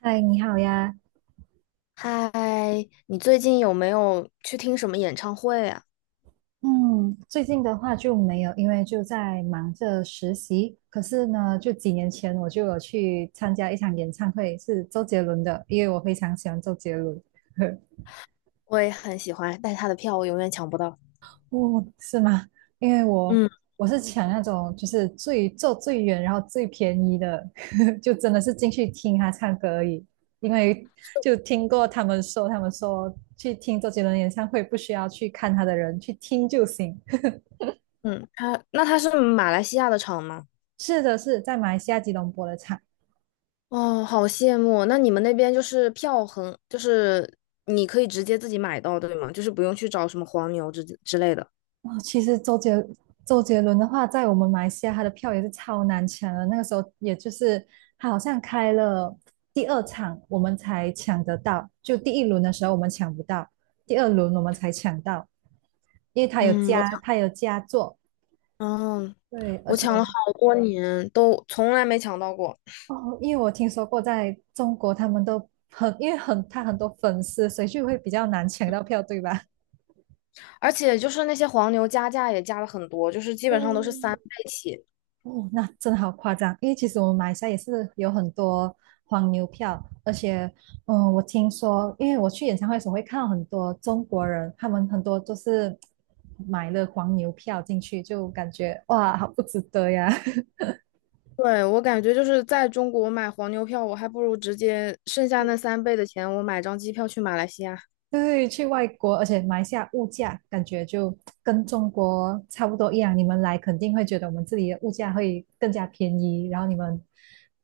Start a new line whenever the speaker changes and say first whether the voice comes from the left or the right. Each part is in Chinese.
right: 嗨，你好呀。
left: 嗨，你最近有没有去听什么演唱会啊？
right: 嗯，最近的话就没有，因为就在忙着实习。可是呢，就几年前我就有去参加一场演唱会，是周杰伦的，因为我非常喜欢周杰伦。
left: 我也很喜欢，但他的票我永远抢不到。
right: 哦，是吗？因为我
left: 嗯
right: 我是抢那种就是最坐最远，然后最便宜的，就真的是进去听他唱歌而已。因为就听过他们说，他们说去听周杰伦演唱会不需要去看他的人，去听就行。
left: 嗯，那他是马来西亚的场吗？
right: 是的，是在马来西亚吉隆坡的场。
left: 哦，好羡慕。那你们那边就是票很，就是你可以直接自己买到，对吗？就是不用去找什么黄牛之类的。
right: 哦，其实周杰伦的话，在我们马来西亚他的票也是超难抢的。那个时候，也就是他好像开了第二场，我们才抢得到。就第一轮的时候我们抢不到，第二轮我们才抢到，因为他有
left: 嗯，
right: 加他有加座。
left: 哦，
right: 对，而
left: 我
right: 且
left: 抢了好多年，都从来没抢到过。
right: 哦，因为我听说过在中国他们都很，因为很他很多粉丝，所以就会比较难抢到票，对吧？
left: 而且就是那些黄牛加价也加了很多，就是基
right: 对，
left: 本上都是三倍起。
right: 哦，那真的好夸张，因为其实我们马来西亚也是有很多黄牛票，而且，嗯，我听说，因为我去演唱会的时候会看到很多中国人，他们很多都是买了黄牛票进去，就感觉哇，好不值得呀。
left: 对，我感觉就是在中国买黄牛票，我还不如直接剩下那三倍的钱，我买张机票去马来西亚。
right: 对，去外国，而且马来西亚物价感觉就跟中国差不多一样，你们来肯定会觉得我们这里的物价会更加便宜，然后你们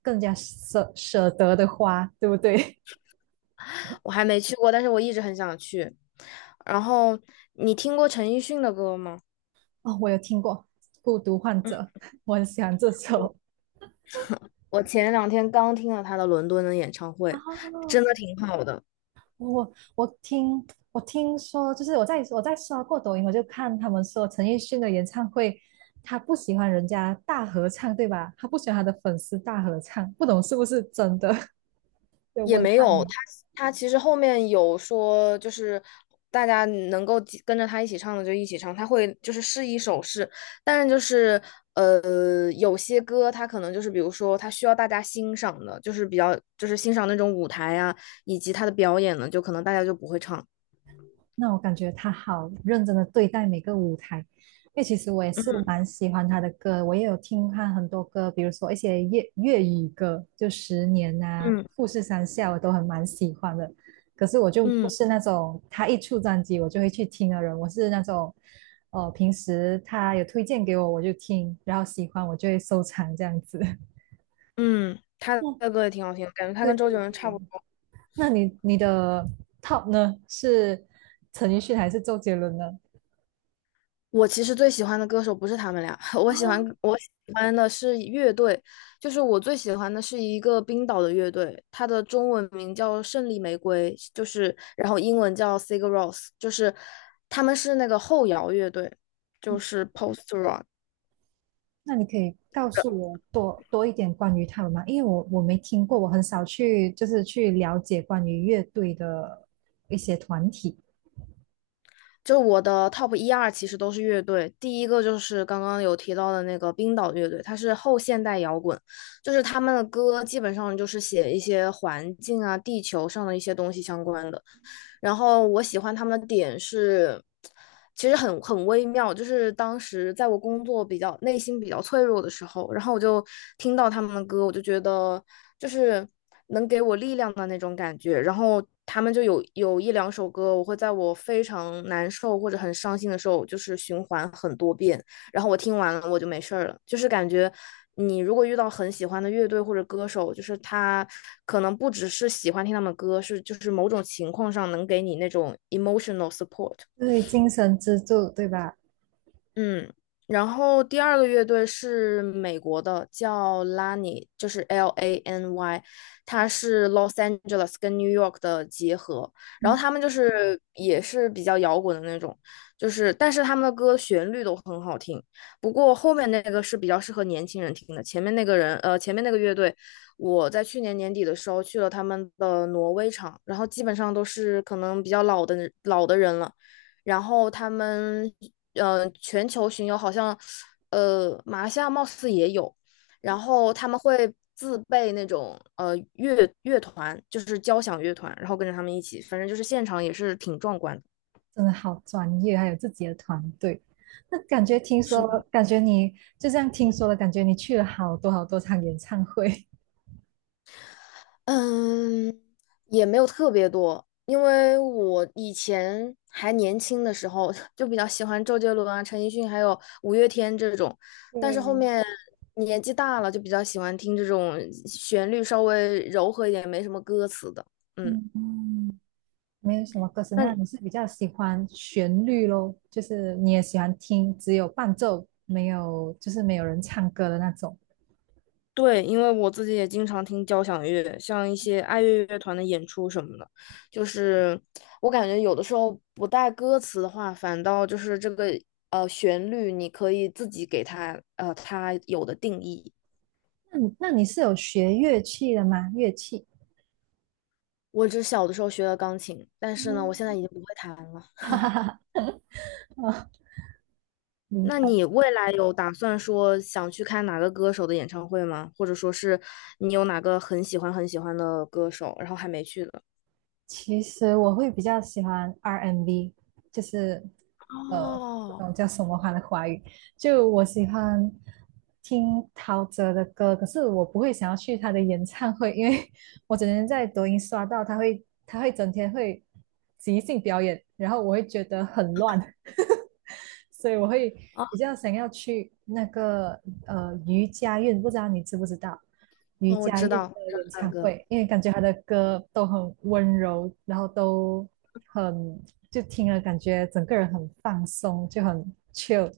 right: 更加舍得的花，对不对？
left: 我还没去过，但是我一直很想去。然后你听过陈奕迅的歌吗？
right: 哦，我有听过《孤独患者》，我很喜欢这首。
left: 我前两天刚听了他的伦敦的演唱会，
right: 哦，
left: 真的挺好的。
right: 我我听我听说，就是我在刷过抖音，我就看他们说陈奕迅的演唱会，他不喜欢人家大合唱，对吧？他不喜欢他的粉丝大合唱，不懂是不是真的？就
left: 也
right: 问
left: 没
right: 看
left: 有，
right: 你。
left: 他其实后面有说，就是大家能够几跟着他一起唱的就一起唱，他会就是试一首试，但是就是有些歌他可能就是比如说他需要大家欣赏的，就是比较就是欣赏那种舞台啊，以及他的表演呢，就可能大家就不会唱。
right: 那我感觉他好认真的对待每个舞台，因为其实我也是蛮喜欢他的歌，我也有听他很多歌，比如说一些粤语歌，就《十年》啊，
left: 嗯
right: 《富士山下》，我都很蛮喜欢的。可是我就不
left: 嗯
right: 是那种他一出专辑我就会去听的人，我是那种，哦，平时他有推荐给我就听，然后喜欢我就会收藏这样子。
left: 嗯，他
right: 嗯，
left: 的歌也挺好听的，感觉他
right: 对
left: 跟周
right: 对
left: 杰伦差不
right: 对。
left: 多。
right: 那你的 top 呢？是陈奕迅还是周杰伦呢？
left: 我其实最喜欢的歌手不是他们俩，我喜欢的是乐队，就是我最喜欢的是一个冰岛的乐队，它的中文名叫胜利玫瑰，就是然后英文叫 Sigur Rós，就是他们是那个后摇乐队，就是 post rock。
right: 那你可以告诉我多一点关于他们吗？因为我没听过，我很少去就是去了解关于乐队的一些团体。
left: 就我的 top 一二其实都是乐队，第一个就是刚刚有提到的那个冰岛乐队，它是后现代摇滚，就是他们的歌基本上就是写一些环境啊、地球上的一些东西相关的。然后我喜欢他们的点是，其实很微妙，就是当时在我工作比较内心比较脆弱的时候，然后我就听到他们的歌，我就觉得就是能给我力量的那种感觉。然后他们就有一两首歌，我会在我非常难受或者很伤心的时候，就是循环很多遍。然后我听完了我就没事儿了，就是感觉。你如果遇到很喜欢的乐队或者歌手，就是他可能不只是喜欢听他们歌，是就是某种情况上能给你那种 emotional support。
right: 对，精神支柱，对吧？
left: 嗯，然后第二个乐队是美国的，叫 Lany，就是 L A N Y，它是 Los Angeles 跟 New York 的结合。然后他们就是也是比较摇滚的那种，就是但是他们的歌旋律都很好听。不过后面那个是比较适合年轻人听的，前面那个乐队，我在去年年底的时候去了他们的挪威场，然后基本上都是可能比较老的老的人了。然后他们全球巡游好像马来西亚貌似也有，然后他们会自备那种团，就是交响乐团，然后跟着他们一起，反正就是现场也是挺壮观的。
right: 真的好专业，还有自己的团队。那感觉听
left: 是。
right: 说，感觉你就这样听说了，感觉你去了好多好多场演唱会。
left: 嗯，也没有特别多，因为我以前还年轻的时候 就比较喜欢周杰伦啊、陈奕迅还有五月天这种，但是后
right: 对，
left: 面年纪大了就比较喜欢听这种旋律稍微柔和一点、没什么歌词的。嗯，
right: 嗯嗯，没有什么歌词，那你
left: 那。
right: 是比较喜欢旋律咯，就是你也喜欢听只有伴奏，没有就是没有人唱歌的那种。
left: 对，因为我自己也经常听交响乐，像一些爱乐乐团的演出什么的，就是我感觉有的时候不带歌词的话，反倒就是这个旋律，你可以自己给它有的定义。
right: 那你是有学乐器的吗？乐器？
left: 我只小的时候学了钢琴，但是呢，我现在
right: 嗯
left: 已经不会弹了。
right: 哦，明
left: 那
right: 白。
left: 你未来有打算说想去看哪个歌手的演唱会吗？或者说是你有哪个很喜欢很喜欢的歌手，然后还没去的？
right: 其实我会比较喜欢 R&B，就是呃，不
left: 哦，
right: 懂叫什么话的华语。就我喜欢听陶喆的歌，可是我不会想要去他的演唱会，因为我整天在抖音刷到他会，他会整天会即兴表演，然后我会觉得很乱。所以我会比较想要去那个余佳运，不知道你知不知道余
left: 哦，我
right: 佳
left: 知
right: 运
left: 道，
right: 的
left: 知道
right: 演
left: 那
right: 唱
left: 个。
right: 会，因为感觉他的歌都很温柔，然后都很就听了感觉整个人很放松，就很 chill。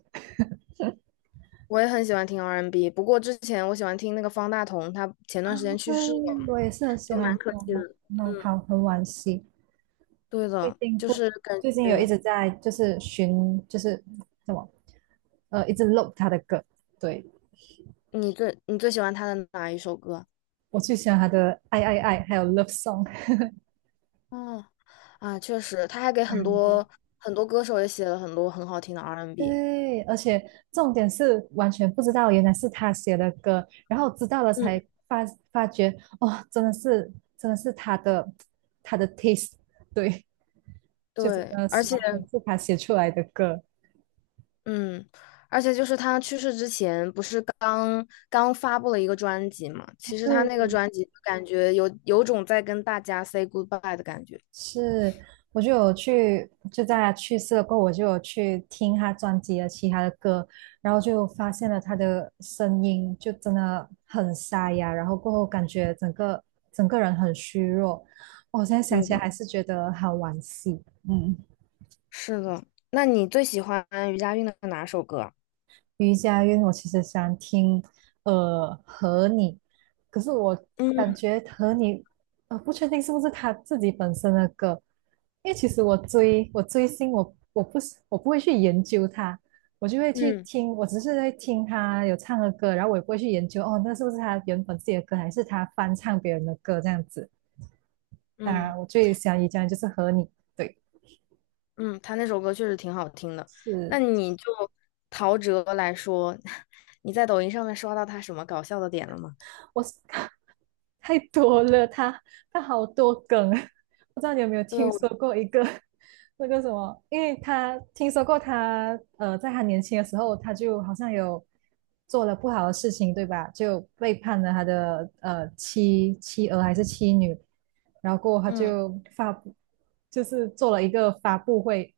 left: 我也很喜欢听 R&B，不过之前我喜欢听那个方大同，他前段时间去
right: 对，
left: 世了，
right: 我也是很喜
left: 就蛮
right: 欢
left: 可
right: 他，
left: 惜的。
right: 种，那好，很惋惜，
left: 对
right: 最
left: 的，
right: 近
left: 就
right: 不
left: 是感
right: 最近有一
left: 觉
right: 直在就是寻就是什么一直 look 他的歌，对
left: 你最喜欢他的哪一首歌？
right: 我最喜欢他的爱，还有 love song。
left: 哦，啊，确实，他还给很 多很多歌手也写了很多很好听的 R&B。
right: 对，而且重点是完全不知道原来是他写的歌，然后知道了 才
left: 嗯，
right: 发发觉，哦，真的是他的他的 taste，对，就真
left: 对，
right: 的是完全是他写出来的歌。
left: 嗯，而且就是他去世之前不是刚刚发布了一个专辑嘛？其实他
right: 对。
left: 那个专辑感觉有种在跟大家 say goodbye 的感觉。
right: 是，我就有去，就在他去世了过后，我就有去听他专辑的其他的歌，然后就发现了他的声音就真的很沙哑，然后过后感觉整个人很虚弱，我现在想
left: 对
right: 起来
left: 的。
right: 还是觉得好惋惜。嗯
left: 是的，那你最喜欢于佳韵的哪首歌？
right: 瑜伽音，因为我其实想听和你，可是我感
left: 嗯
right: 觉和你不确定是不是他自己本身的歌，因为其实我追星，我不会去研究他，我就会去
left: 嗯
right: 听，我只是在听他有唱的歌，然后我也不会去研究哦，那是不是他原本自己的歌，还是他翻唱别人的歌这样子。当
left: 嗯
right: 然，我最想瑜伽就是和你，对，
left: 嗯，他那首歌确实挺好听的。
right: 是。
left: 那你就陶喆来说，你在抖音上面刷到他什么搞笑的点了吗？
right: 我 太多了，他他好多梗啊，不知道你有没有
left: 对，
right: 听
left: 我
right: 说过一个 那个什么？因为他听说过他在他年轻的时候，他就好像有做了不好的事情，对吧？就背叛了他的妻儿还是妻女，然后过后他
left: 嗯
right: 就发布，就是做了一个发布会，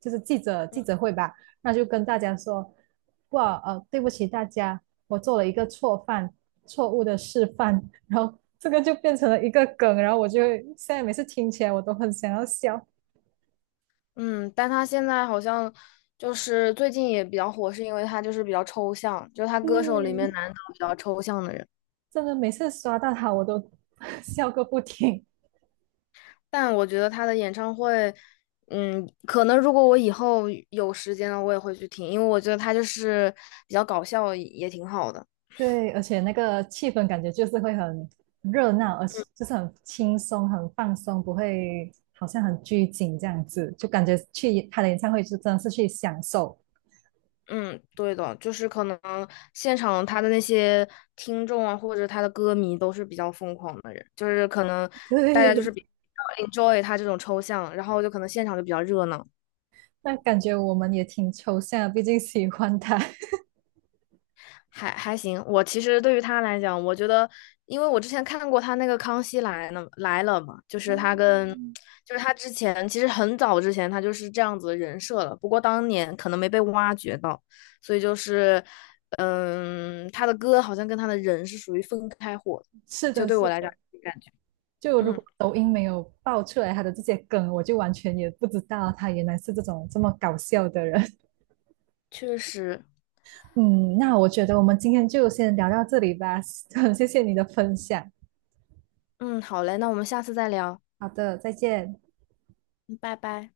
right: 就是记者会吧，那就跟大家说，哇对不起大家，我做了一个错犯，错误的示范，然后这个就变成了一个梗，然后我就现在每次听起来我都很想要笑，
left: 嗯，但他现在好像就是最近也比较火，是因为他就是比较抽象，就是他歌手里面
right: 嗯，
left: 难得比较抽象的人。
right: 真的每次刷到他我都 笑个不停，
left: 但我觉得他的演唱会，可能如果我以后有时间了，我也会去听，因为我觉得他就是比较搞笑，也挺好的。
right: 对，而且那个气氛感觉就是会很热闹，而且就是很轻松、很放松，不会好像很拘谨这样子，就感觉去他的演唱会就真的是去享受，
left: 嗯，对的，就是可能现场他的那些听众啊，或者他的歌迷都是比较疯狂的人，就是可能大家就是
right: 对，
left: 比较 enjoy 他这种抽象，然后就可能现场就比较热闹。
right: 那感觉我们也挺抽象的，毕竟喜欢他。
left: 还行，我其实对于他来讲，我觉得，因为我之前看过他那个《康熙来了》来了嘛，就是他跟，
right: 嗯
left: 就是他之前其实很早之前他就是这样子的人设了，不过当年可能没被挖掘到，所以就是，嗯，他的歌好像跟他的人是属于分开火的
right: 是
left: 就
right: 的，
left: 对我
right: 是
left: 来讲感觉，
right: 就如
left: 嗯，
right: 果抖音没有爆出来他的这些梗，我就完全也不知道他原来是这种这么搞笑的人。
left: 确实，
right: 嗯，那我觉得我们今天就先聊到这里吧，很谢谢你的分享。
left: 嗯，好嘞，那我们下次再聊，
right: 好的，再见。
left: 嗯拜拜。